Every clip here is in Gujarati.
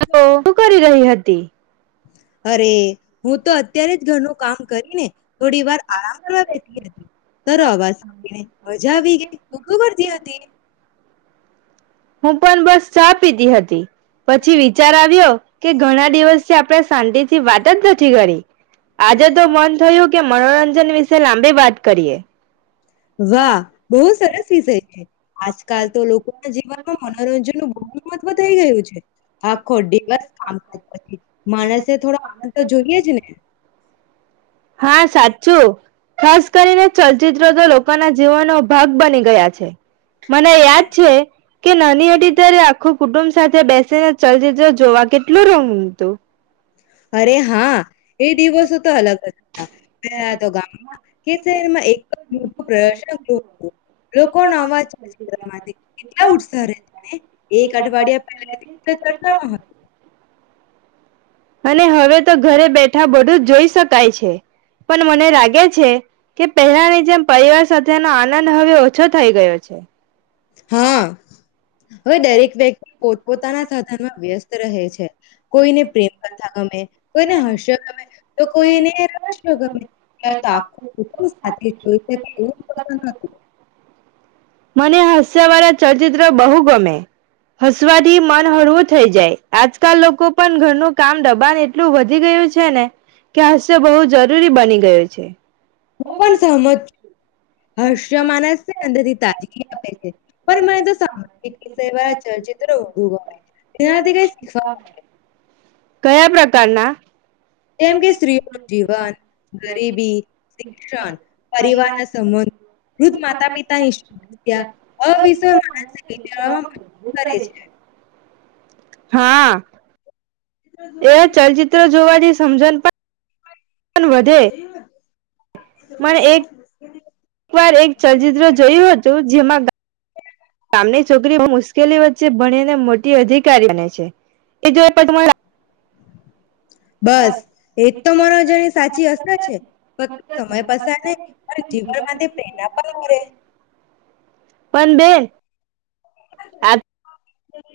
તો શું કરી રહી હતી. અરે હું તો અત્યારે જ ઘરનું કામ કરીને થોડી વાર આરામ કરવા બેતી હતી ત અવાજીને મજા આવી ગઈ તુ શુ કરતી હતી. હું પણ બસ ચા પીધી હતી. પછી વિચાર આવ્યો કે ઘણા દિવસે આપણે શાંતિથી વાત જ નથી કરી આજે તો મન થયું કે મનોરંજન વિશે લાંબી વાત. કરીએ. વાહ બહુ સરસ વિષય છે આજકાલ તો લોકો ના જીવન. મનોરંજન નું બહુ મહત્વ થઈ ગયું છે આખો દિવસછ માણસે થોડો અ તો જોઈએ જ ને. હા સાચું ખાસ કરીને ચલચિત્ર તો લોકોના જીવનનો ભાગ બની ગયા છે મને યાદ છે. કે નાની હતી ત્યારે આખું કુટુંબ સાથે બેસીને ચ જોવા કેટલું રંગ તો અરે હા એ દિવસો તો અલગ જ પહેલા તો ગામમાં કે શહેરમાં એક મોટું પ્રદર્શન લોકોનોો અવાજ. કેટલા ઉસને એક અઠવાડિયા પહેલા ચર્ચામાં હત. અને હવે તો ઘરે બેઠા બધું જ જોઈ શકાય છે પણ મને લાગે છે કે પહેલાની જેમ પરિવાર સાથેનો આનંદ હવે ઓછો થઈ ગયો છે. હા. હવે દરેક વ્યક્તિ પોતપોતાના સાધનમાં વ્યસ્ત રહે છે કોઈને પ્રેમકથા ગમે કોઈને હાસ્ય ગમે તો કોઈને [inaudible] વાળા ચયચિત્ર બહુ. ગમે. હસવાથી મન હળવું થઈ જાય આજકાલ લોકો પણ ઘરનું. કામ દબાણ એટલું વધી ગયું છે ને કે હાસ્ય બહુ જરૂરી બની ગયું છે. હું પણ સહમત છ. હર્ષ્ય માનસ છે અંદરથી તાજગી આપે છે પણ મને તો સામાજ વિષ વાળ ચચિત્રો વધુ ગ છે એનાથી ક શીખ. જેમ કે સ્ત્રીઓનું જીવન ગરીબી શિક્ષણ પરિવારના સંબંધોૃ માતા પિતાની સમસ્યા અ વિ માણસને નીચવામાં મજબૂર કરે છે. હા. એ ચલચિત્ર જોવાની સમજણ. વધે [unintelligible] પણ એક વાર એક ચલચિત્ર જોયું હતું. જેમાં ગામની છોકરીઓ મુશ્કેલી વચ્ચે ભણીને મોટી અધિકારી બને છે એ જો પણ તમારા. બસ એજ તો મનોરંજન ની સાચી અસર છે સમય પસાર નહી અને જીવનમાંથી પ્રેરણા પણ કરે. પણ બે. આ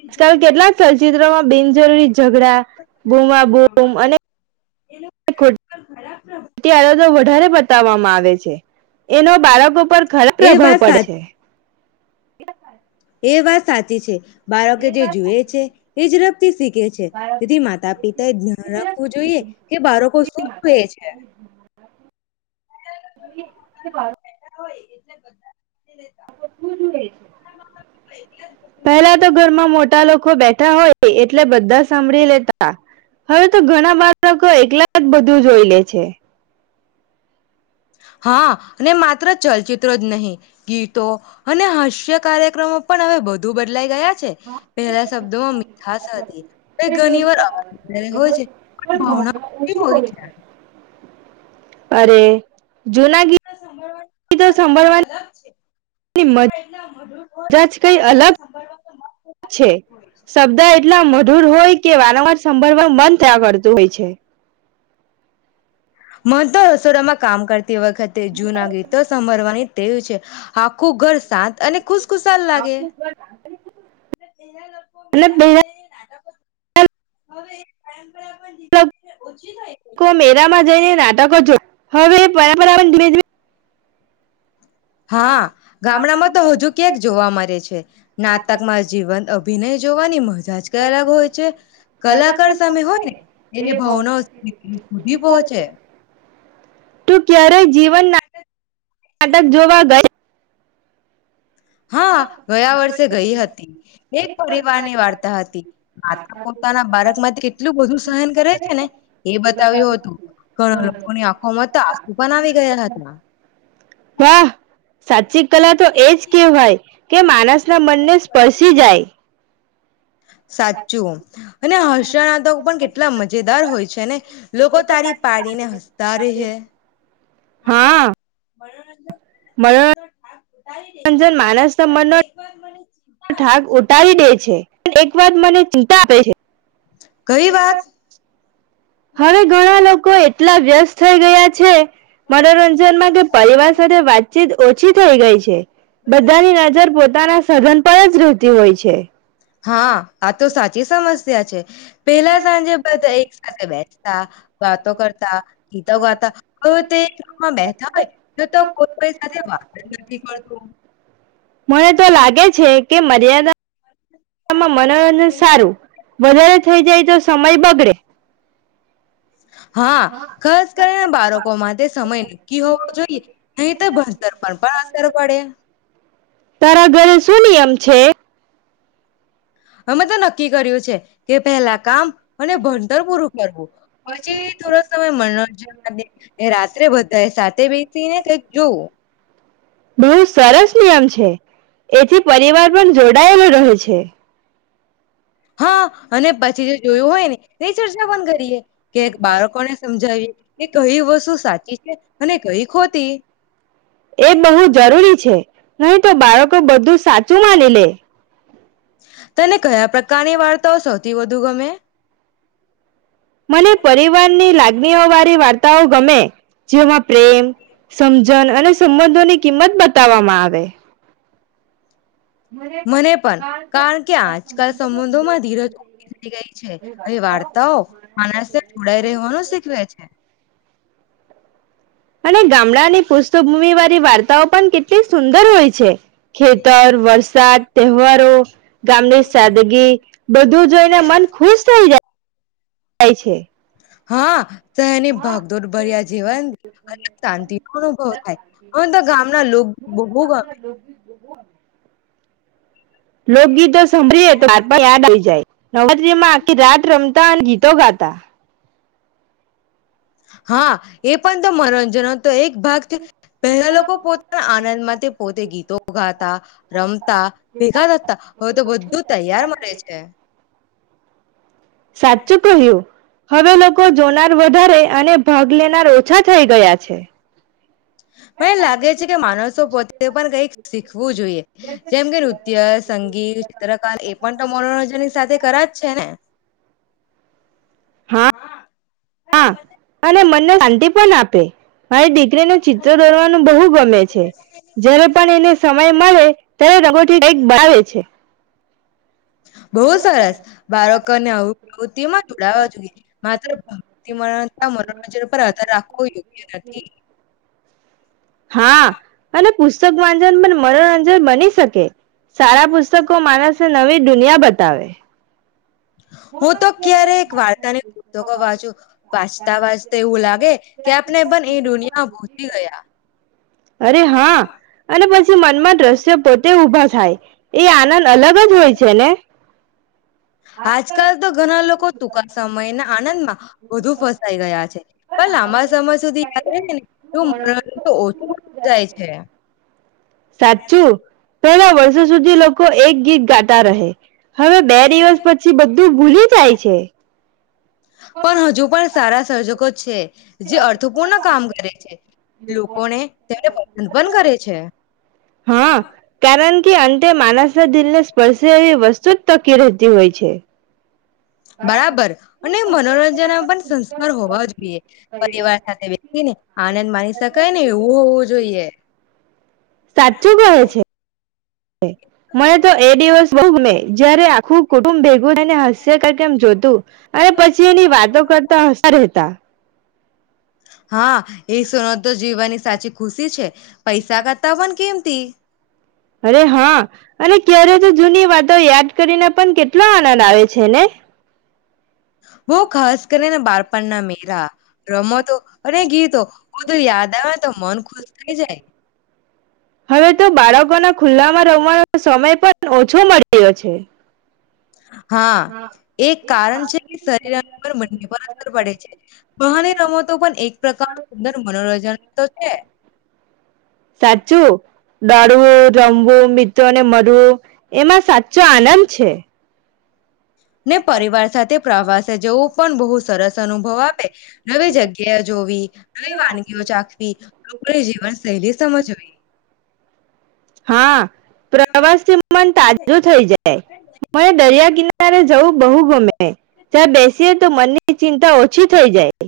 આજકાલ કેટલાક ચલચિત્રોમાં બિનજરૂરી ઝઘડા બૂમા બૂમ અને કો અત્યારે તો વધારે બતાવવામાં આવે છે એનો બાર ઉપ ખરાબ એ પ્રભાવ વાત પડે સાચી છે. [unintelligible] એ વાત સાચી છે. બાળકે જે જુએ છે એ ઝડપથી શીખે છે તેથી માતા પિતા એ ધ્યાન રાખવું જોઈએ કે બાળકો શું જુએ છે. [unintelligible] હોય એટલે બધા પહેલા તો ઘરમાં મોટા લોકો બેઠા હોય એટલે બધા સાંભળી લેતા હવે તો ઘણા બાળકો એકલા જ બધું જોઈ લે છે. હા માત્ર ચલચિત્રો જ નહી ગીતો અને હાસ્ય કાર્યક્રમો પણ હવે બધું બદલાઈ ગયા. પહેલા શબ્દોમાં મીઠાશ હતી ઘણી વાર અવાજ હોય છે પણ ભાવના હોય છે. અરે જૂના અરેભળવાની ગીતો ક સાંભળવાની અલગ છે. મજા ના મુર હો જ કઈ વારંવાર અલગ સાભળવા તો છે શબ્દ એટલા મો અઢૂર હોય કે વારંવાર સાભળવા મન થયા કરતું હોય છે. મહંત રસોડામાં કામ કરતા. તે વખતે જૂનાગીતો સાભરવાની તેવ છે આખું ઘર શાંત અને ખુશ ખુશાલ લાગે. અને પહેલા હ [unintelligible] મેરામાં જઈને નાટ. [unintelligible] હવે બરાબર આવે [unintelligible] હા ગામડામાં તો હજુ ક્યાંક જોવા મળે છે નાટકમાં જીવંત અભિનય જોવાની મજા જ કઈ અલગ હોય છે કલાકાર સામે હોયને એને ભાવના સુધી પહોંચે. તું ક્યારેય જીવન નાટક જોવા ગયા. હા ગયા વર્ષે ગઈ હતી એક પરિવારની વાર્તા હતી માતા પોતાના બાળક માંથી કેટલું બધું સહન કરે છે ને એ બતાવ્યું હતું ઘણા લોકોની આંખોમાં તો આસુ પણ આવી ગયા હતા. વાહ સાચી. કલા તો એજ કેવાય કે માનસ ના મનને સ્પર્શી જાય સાચું અને હ [unintelligible] લોકો પણ કેટલા મજેદાર હોય છે ને લોકો તારી પાડીને હસતા રહે. હા [unintelligible] રંજન માનસ ન મન ઠાક ઉટારી દે છે. એક વાર મને ચિંતા આપે છે. કઈ વાત હવે ઘણા લોકો એ પ્લ વ્યસ્ત થઈ ગયા છે, મનોરંજનમાં કે પરિવાર સાથે વાતચીત ઓછી થઈ ગઈ છે, બધાની નજર પોતાના સઘન પર જ રહેતી હોય છે. હા આ તો સાચી સમસ્યા છે, પેલા સાંજે બધા એક બેસતા વાતો કરતા, ગીતો ગાતા, હવે તે ગામમાં બેતા હોય તો તો કોઈ સાથે વાત નથી કરતું. મને તો લાગે છે કે મર્યાદા મનોરંજન સારું, વધારે થઈ જાય તો સમય બગ ડે હા, ખાસ કરીને બાળકો માટે સમય નક્કી હોવો જોઈએ, નહી તો ભણતર પર પણ અસર પડે. તારા ઘરે શું નિયમ છે. અમે તો નક્કી કર્યું છે, કે પહેલા કામ અને ભણતર પૂરું કરવું, પછી થોડો સમય મનોરંજન રાત્રે બધા સાથે બેસીને કઈક જોવું. બહુ સરસ નિયમ છે એથી પરિવાર પણ જોડાયેલો રહે છે. હા અને પછી જો જોયું હોય ને એ ન કરીએ કે બાળકોને સમજાવીએ કે કઈ વસ્તુ સાચી છે અને કઈ ખોટી એ બહુ જરૂરી છે, હું તો બાળકો બધું [unintelligible] તને કયા પ્રકારની વાર્તાઓ સૌથી વધુ ગમે. મને પરિવારની લાગણીઓ વાળી વાર્તા તાઓ ગમે. જેમાં પ્રેમ સમજન અને સંબંધોની કિંમત બતાવવામાં આવે. મને પણ કારણ કે આજકાલ સંબંધોમાં ધીરજ ઓી થઈ ગઈ છે એ વાર્તાઓ માણસને જોડાઈ રહેવાનું શીખવે છે. અને ગામડાની પુષ્ઠભૂમિ વાળી વાર્તાઓ પણ કેટલી સુંદર હોય છે ખેતર વરસાદ તહેવારો ગામની સાદગી બધું જોઈને મન ખુશ થઈ જાય. જાય છે. હા. શહેરની ભાગદોડ ભર્યા જેવા અલગ શાંતિ નો અનુભવ થાય હવે તો ગામના લોક બહુ ગમે. લોકગીત તો સાંભળીએ તો યાદ આવી જાય. નવરાત્રી મા આખી રાત. રમતા અને ગીતો ગાતા. હા એ પણ તો મનોરંજનનો તો એક ભાગ છે પહેલા લોકો પોતાના આનંદમાં પોતે ગીતો ગાતા રમતા ભેગા થતા હવે તો બધું તૈયાર મળે છે. સાચું કહ્યું. હવે લોકો. લોકો જોનાર વધારે અને ભાગ લેનાર ઓછા થઈ ગયા છે. મને એમ લાગે છે કે માણસો પોતે પણ કઈક શીખવું જોઈએ જેમ કે નૃત્ય સંગીત ચિત્રકાર એ પણ તો મનોરંજનની સાથે કરા જ છે ને. હા હા અને મનને શાંતિ પણ આપે. મારી દીકરીનું ચિત્ર દોરવાનું બહુ ગમે છે જ્યારે પણ એને સમય મળે ત્યારે રગોઠક બવે છે. બહુ સરસ બાળકોને પ્રવૃતિમાં જોડાવા જોઈએ માત્રતા મનોરંજન પર આધર રાખવો યોગ્ય નથી. હા અને પુસ્તક વાજન પણ મનોરંજન બની શકે. સારા પુસ્તકો માનસ નવી દુનિયા બતા ત આવે. હું તો ક્યારેક વાર્તાની પુસ્તકો વાંચું વાંચતા વાંચતા એવું લાગે કે આપણે પણ એ દુનિયામાં પહોંચી ગયા અરે હા અને પછી મનમાં દ્રશ્ય પોતે ઉભા થાય એ આનંદ અલગ જ હોય છે ને. આજ આકાલ તો ઘણા લોકો ટૂંકા સમય આનંદ માં બુ ફસાઈ ગયા છે પણ લાંબા સમય સુધી યાદ રહે ને ને એવું મનોરંજન તો ઓછું જાય છે. સાચું પહેલા વર્ષ જ સુધી લોકો એક ગીત હવે બે દિવસ પછી બધું ભૂલી જાય છે. પ છે. જે અર્થપૂર્ણ કામ કરે છે લોકોને તેને પસંદ પણ કરે છે. હા કારણ કે અંતે માનસના દિલને વસે વસ્તુ જ તકી રહે જ હોય છે. બરાબર અને મનોરંજનમાં પણ સંસ્કાર હોવા જોઈએ પરિવાર સાથે વસી ને આનંદ માની શકાય ને એવું હોવું જોઈએ. સાચું કહે છે. મને તો એ દિવસ બહ મે જયારે આખું કુટુંબ હસ્ય કર એમ જોતું અને પછી એની વાતો કરતા હસતાતા. હા એ સુનો તો જીવવાની સાચી ખુશી છે પૈસા કરતા પણ કેમતી અરે હા અને ક્યારે તો જૂની વાતો યાદ કરીને. પણ કેટલા આનંદ આવે છે ને બ ખાસ કરીને બાળપણના મેરા રમતો અને ગીતો બધું યાદ આવે તો મન ખુશ થઈ જાય. હવે તો બાળકોના ખુલ્લામાં રમવાનો સમય પણ ઓછો મળે યો છે. હા એક કારણ છે શરીર બંને પર અસર પડે છે બહાની રમતો પણ એક પ્રકાર સુંદર મનોરંજન તો છે. જું ડા મળું રમવું મિત્રો ને મરવું એમાં સાચો આનંદ છે. ને પરિવાર સાથે પ્રવાસે જવું પણ બહુ સરસ અનુભવ આપે નવી જગ્યાએ જોવી નવી વાનગીઓ ચાખવી લોકો જીવન શૈલી સમજવી. હા પ્રવાસથી મન તાજું થઈ જાય મ દરિયા કિના ત્યારે જવું બહુ ગમે જ્યાં બેસીએ તો મનની ચિંતા ઓછી થઈ જાય.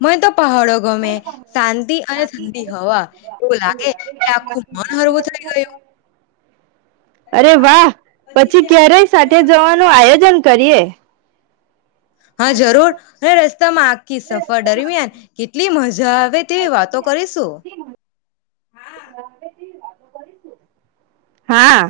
મને તો પહાડો ગમે શાંતિ અને ઠડી હવા એવું લાગે કે આખું મન હરવું થઈ ગયું. અરે વાહ પછી ક્યારેય સાથે જવાનું આયોજન કરીએ. હા જરૂર રસ્તામાં આખી સફર દરમિયાન કેટલી મજા આવે તેવી વાતો કરીશું. હા.